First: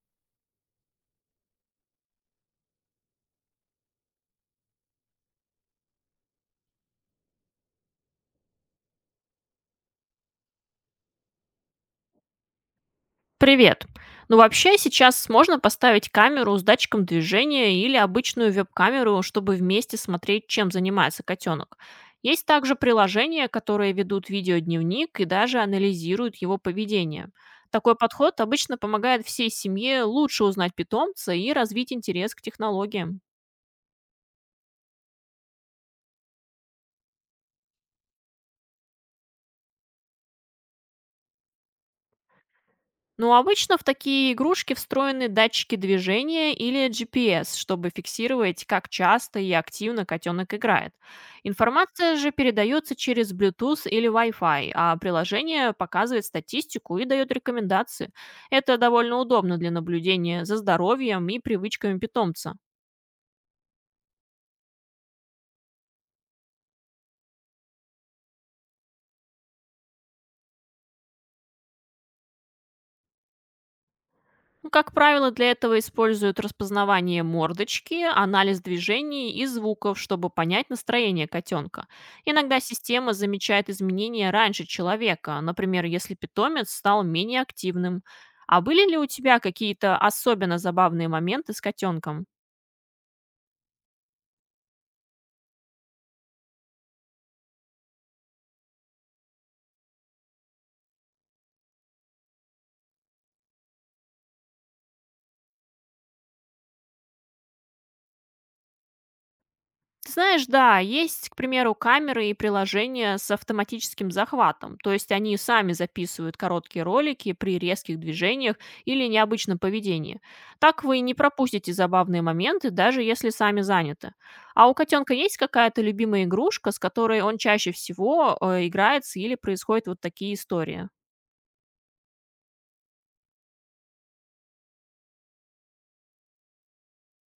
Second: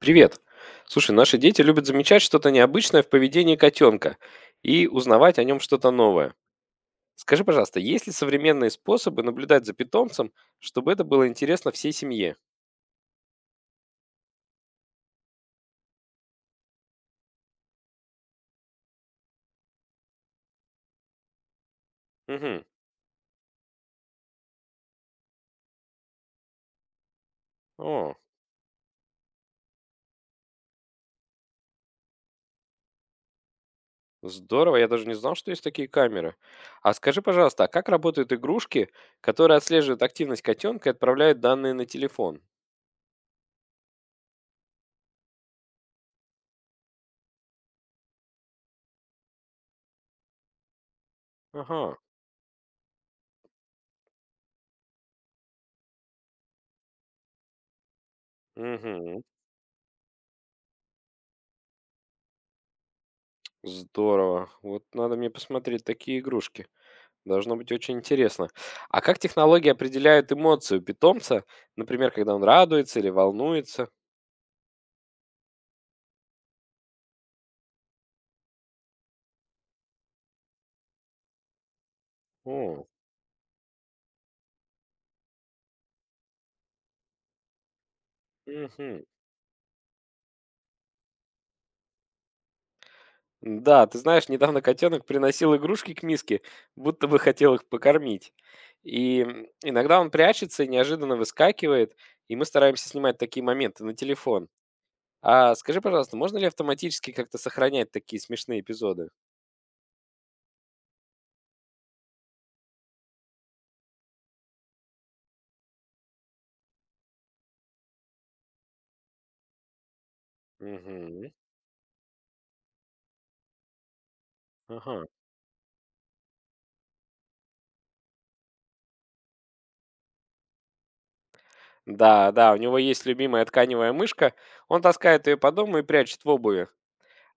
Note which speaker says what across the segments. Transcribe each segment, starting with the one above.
Speaker 1: Привет. Слушай, наши дети любят замечать что-то необычное в поведении котенка и узнавать о нем что-то новое. Скажи, пожалуйста, есть ли современные способы наблюдать за питомцем, чтобы это было интересно всей семье?
Speaker 2: Привет. Ну вообще сейчас можно поставить камеру с датчиком движения или обычную веб-камеру, чтобы вместе смотреть, чем занимается котенок. Есть
Speaker 1: Угу.
Speaker 2: также приложения, которые ведут видеодневник и даже анализируют его поведение. Такой
Speaker 1: О,
Speaker 2: подход обычно помогает всей семье лучше узнать питомца и развить интерес к технологиям.
Speaker 1: здорово, я даже не знал, что есть такие камеры. А скажи, пожалуйста, а как работают игрушки, которые отслеживают активность котенка и отправляют данные на телефон?
Speaker 2: Ну, обычно в такие игрушки встроены датчики движения или GPS, чтобы фиксировать, как часто и активно котенок играет.
Speaker 1: Ага.
Speaker 2: Информация же передается через Bluetooth или Wi-Fi, а приложение показывает статистику и дает рекомендации. Это довольно
Speaker 1: Угу.
Speaker 2: удобно для наблюдения за здоровьем и привычками питомца.
Speaker 1: Здорово. Вот надо мне посмотреть такие игрушки. Должно быть очень интересно. А как технологии определяют эмоцию питомца, например, когда он радуется или волнуется?
Speaker 2: Ну, как правило, для этого используют распознавание мордочки, анализ движений и звуков, чтобы понять настроение котенка. Иногда
Speaker 1: О,
Speaker 2: система замечает изменения раньше человека, например, если питомец стал менее активным. А были ли
Speaker 1: мгм.
Speaker 2: у тебя какие-то особенно забавные моменты с котенком?
Speaker 1: Да, ты знаешь, недавно котенок приносил игрушки к миске, будто бы хотел их покормить. Иногда он прячется и неожиданно выскакивает, и мы стараемся снимать такие моменты на телефон. А скажи, пожалуйста, можно ли автоматически как-то сохранять такие смешные эпизоды?
Speaker 2: Ты знаешь, да, есть, к примеру, камеры и приложения с автоматическим захватом, то есть они сами записывают короткие ролики при резких движениях или необычном поведении. Так вы не
Speaker 1: Угу.
Speaker 2: пропустите забавные моменты, даже если сами заняты. А у
Speaker 1: Ага.
Speaker 2: котенка есть какая-то любимая игрушка, с которой он чаще всего играется или происходят вот такие истории?
Speaker 1: Да, да, у него есть любимая тканевая мышка. Он таскает ее по дому и прячет в обуви.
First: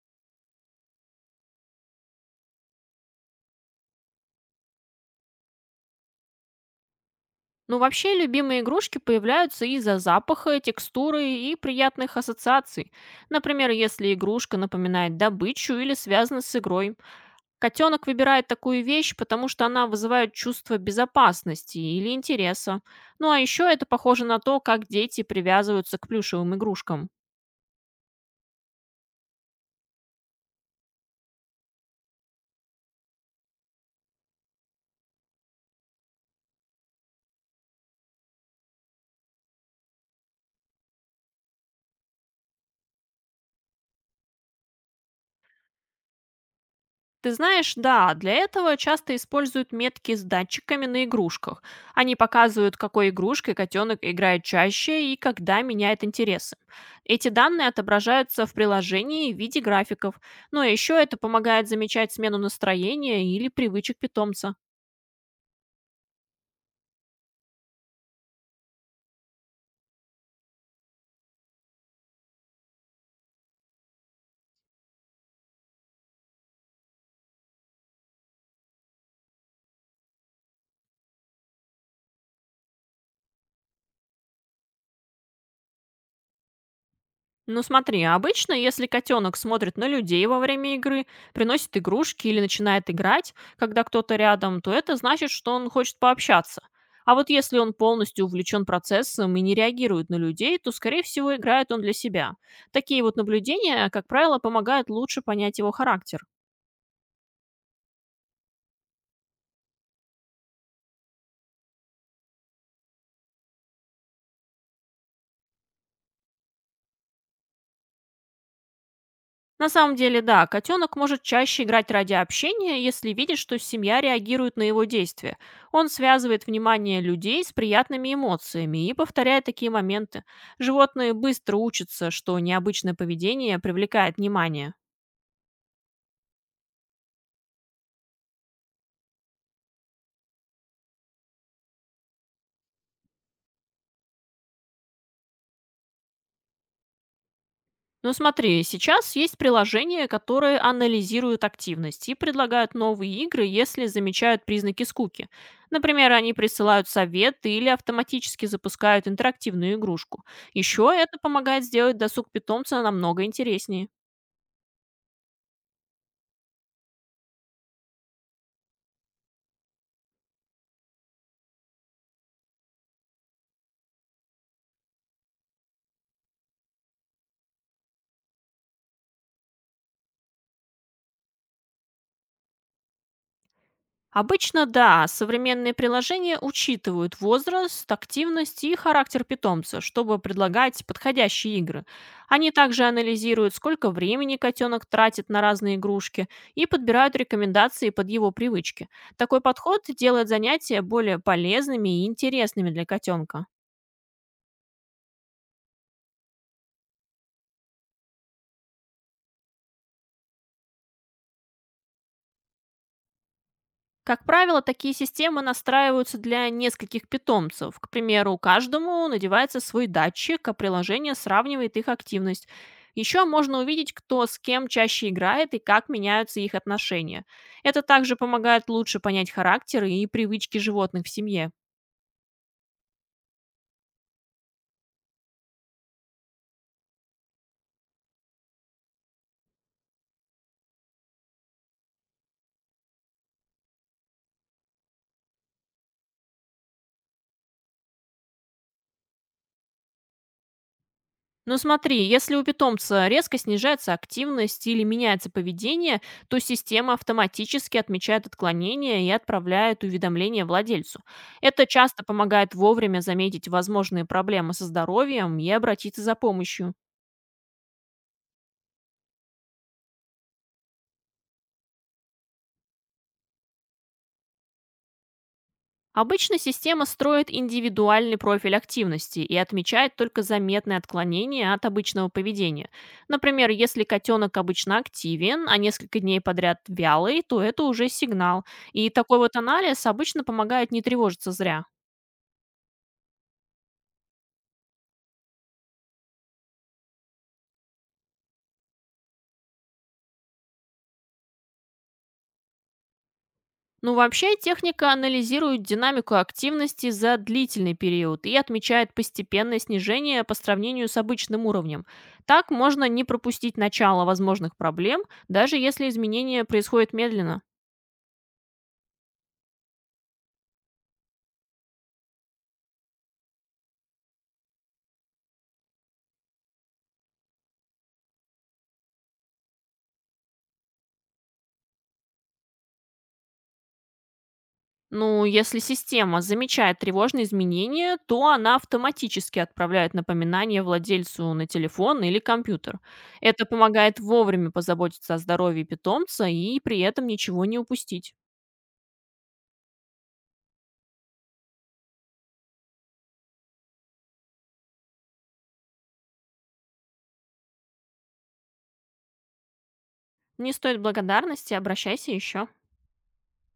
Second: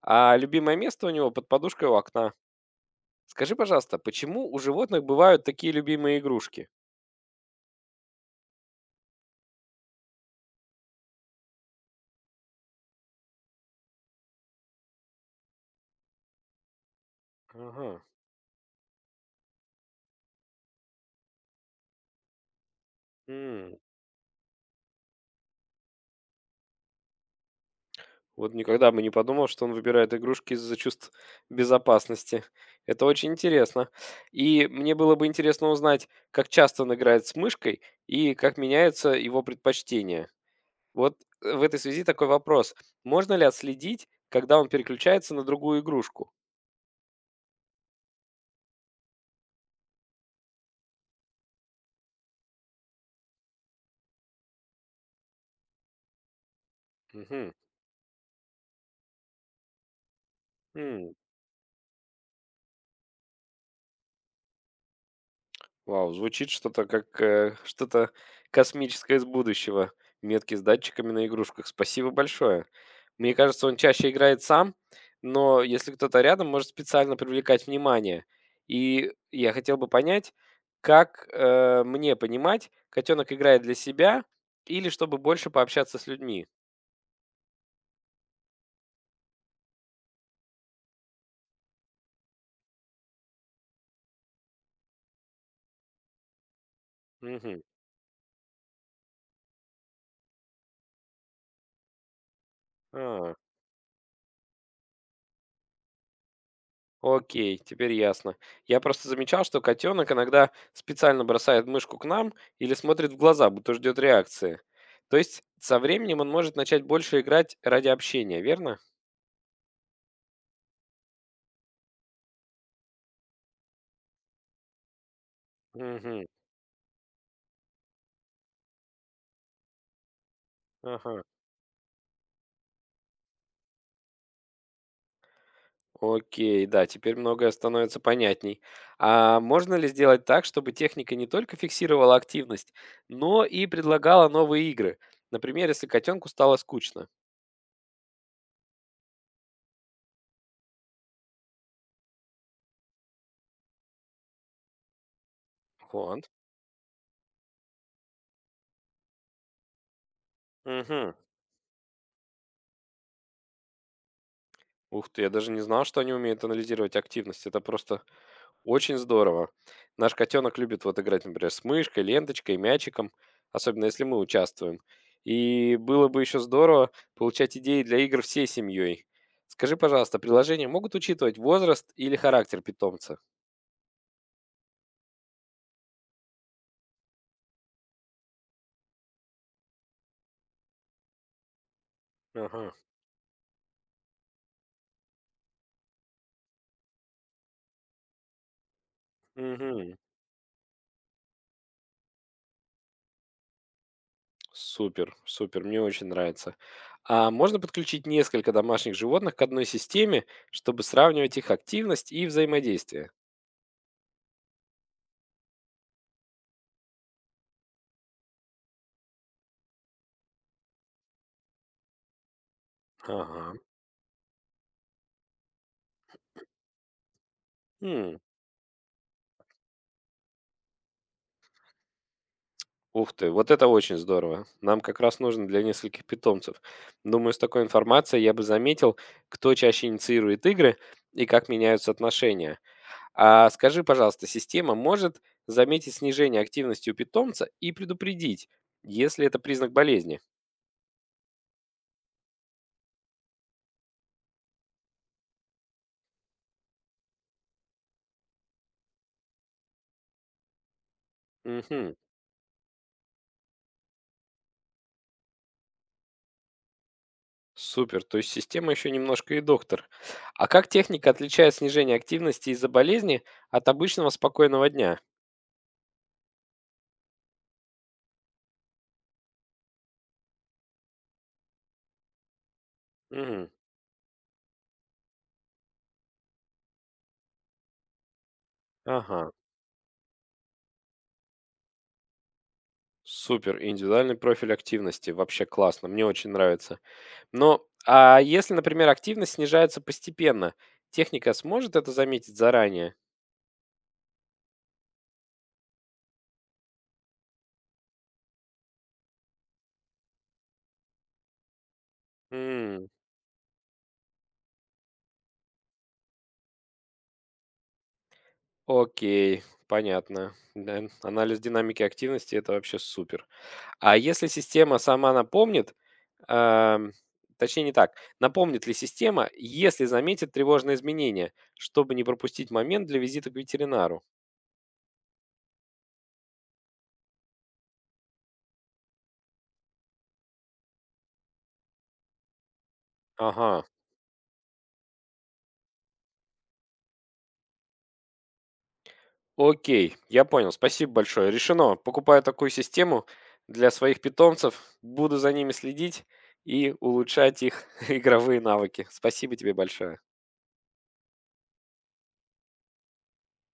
Speaker 1: А любимое место у него под подушкой у окна. Скажи, пожалуйста, почему у животных бывают такие любимые игрушки?
Speaker 2: Но вообще любимые игрушки появляются из-за запаха, текстуры и приятных ассоциаций. Например, если игрушка напоминает добычу или связана с игрой.
Speaker 1: Ага.
Speaker 2: Котенок выбирает такую вещь, потому что она вызывает чувство безопасности или интереса. Ну а еще
Speaker 1: м,
Speaker 2: это похоже на то, как дети привязываются к плюшевым игрушкам.
Speaker 1: Вот никогда бы не подумал, что он выбирает игрушки из-за чувств безопасности. Это очень интересно. И мне было бы интересно узнать, как часто он играет с мышкой и как меняются его предпочтения. Вот в этой связи такой вопрос: можно ли отследить, когда он переключается на другую игрушку?
Speaker 2: Ты знаешь, да, для этого часто используют метки с датчиками на игрушках. Они показывают, какой игрушкой котенок играет чаще и когда меняет интересы. Эти
Speaker 1: Мгм.
Speaker 2: данные отображаются в приложении в виде графиков. Но еще
Speaker 1: М.
Speaker 2: это помогает замечать смену настроения или привычек питомца.
Speaker 1: Вау, звучит что-то как, что-то космическое из будущего. Метки с датчиками на игрушках. Спасибо большое. Мне кажется, он чаще играет сам, но если кто-то рядом, может специально привлекать внимание. И я хотел бы понять, как, мне понимать, котенок играет для себя или чтобы больше пообщаться с людьми?
Speaker 2: Ну смотри, обычно, если котенок смотрит на людей во время игры, приносит игрушки или начинает играть, когда кто-то рядом, то это значит, что он хочет пообщаться. А вот если
Speaker 1: Мгм.
Speaker 2: он полностью увлечен процессом и не реагирует на людей, то, скорее всего, играет он для себя. Такие вот
Speaker 1: А.
Speaker 2: наблюдения, как правило, помогают лучше понять его характер.
Speaker 1: Окей, теперь ясно. Я просто замечал, что котенок иногда специально бросает мышку к нам или смотрит в глаза, будто ждет реакции. То есть со временем он может начать больше играть ради общения, верно?
Speaker 2: На самом деле, да, котенок может чаще играть ради общения, если видит, что семья реагирует на его действия. Он
Speaker 1: Угу.
Speaker 2: связывает внимание людей с приятными эмоциями и повторяет такие моменты. Животные
Speaker 1: Ага.
Speaker 2: быстро учатся, что необычное поведение привлекает внимание.
Speaker 1: Окей, да, теперь многое становится понятней. А можно ли сделать так, чтобы техника не только фиксировала активность, но и предлагала новые игры? Например, если котенку стало скучно.
Speaker 2: Ну смотри, сейчас есть приложения, которые анализируют активность и предлагают новые игры, если замечают признаки скуки. Например,
Speaker 1: Вот.
Speaker 2: они присылают совет или автоматически запускают интерактивную игрушку. Еще
Speaker 1: Угу.
Speaker 2: это помогает сделать досуг питомца намного интереснее.
Speaker 1: Ух ты, я даже не знал, что они умеют анализировать активность. Это просто очень здорово. Наш котенок любит вот играть, например, с мышкой, ленточкой, мячиком, особенно если мы участвуем. И было бы еще здорово получать идеи для игр всей семьей. Скажи, пожалуйста, приложения могут учитывать возраст или характер питомца?
Speaker 2: Обычно да, современные приложения учитывают возраст, активность и характер питомца, чтобы предлагать подходящие игры. Они
Speaker 1: Ага.
Speaker 2: также анализируют, сколько времени котенок тратит на разные игрушки и подбирают рекомендации под его привычки. Такой подход
Speaker 1: Мгм.
Speaker 2: делает занятия более полезными и интересными для котенка.
Speaker 1: Супер, супер, мне очень нравится. А можно подключить несколько домашних животных к одной системе, чтобы сравнивать их активность и взаимодействие?
Speaker 2: Как правило, такие системы настраиваются для нескольких питомцев. К примеру, каждому надевается свой датчик, а приложение сравнивает их активность. Еще
Speaker 1: Ага.
Speaker 2: можно увидеть, кто с кем чаще играет и как меняются их отношения. Это также
Speaker 1: М.
Speaker 2: помогает лучше понять характер и привычки животных в семье.
Speaker 1: Ух ты, вот это очень здорово. Нам как раз нужно для нескольких питомцев. Думаю, с такой информацией я бы заметил, кто чаще инициирует игры и как меняются отношения. А скажи, пожалуйста, система может заметить снижение активности у питомца и предупредить, если это признак болезни?
Speaker 2: Ну смотри, если у питомца резко снижается активность или меняется поведение, то система автоматически отмечает отклонения и отправляет уведомление владельцу. Это
Speaker 1: Угу.
Speaker 2: часто помогает вовремя заметить возможные проблемы со здоровьем и обратиться за помощью.
Speaker 1: Супер, то есть система еще немножко и доктор. А как техника отличает снижение активности из-за болезни от обычного спокойного дня?
Speaker 2: Обычно система строит индивидуальный профиль активности и отмечает только заметные отклонения от обычного поведения.
Speaker 1: Мгм.
Speaker 2: Например, если котенок обычно активен, а несколько дней подряд вялый, то это уже сигнал. И такой
Speaker 1: Ага.
Speaker 2: вот анализ обычно помогает не тревожиться зря.
Speaker 1: Супер, индивидуальный профиль активности, вообще классно, мне очень нравится. Но, а если, например, активность снижается постепенно, техника сможет это заметить заранее?
Speaker 2: Ну, вообще, техника анализирует динамику активности за длительный период и отмечает постепенное снижение по сравнению с обычным уровнем. Так
Speaker 1: М,
Speaker 2: можно не пропустить начало возможных проблем, даже если изменения происходят медленно.
Speaker 1: окей, понятно. Да, анализ динамики активности– это вообще супер. А если система сама напомнит, ам, точнее не так, напомнит ли система, если заметит тревожные изменения, чтобы не пропустить момент для визита к ветеринару?
Speaker 2: Ну, если система замечает тревожные изменения, то она автоматически отправляет напоминание владельцу на телефон или компьютер. Это
Speaker 1: Ага.
Speaker 2: помогает вовремя позаботиться о здоровье питомца и при этом ничего не упустить.
Speaker 1: Окей, я понял. Спасибо большое. Решено. Покупаю такую систему для своих питомцев, буду за ними следить и улучшать их игровые навыки. Спасибо тебе большое.
Speaker 2: Не стоит благодарности, обращайся еще.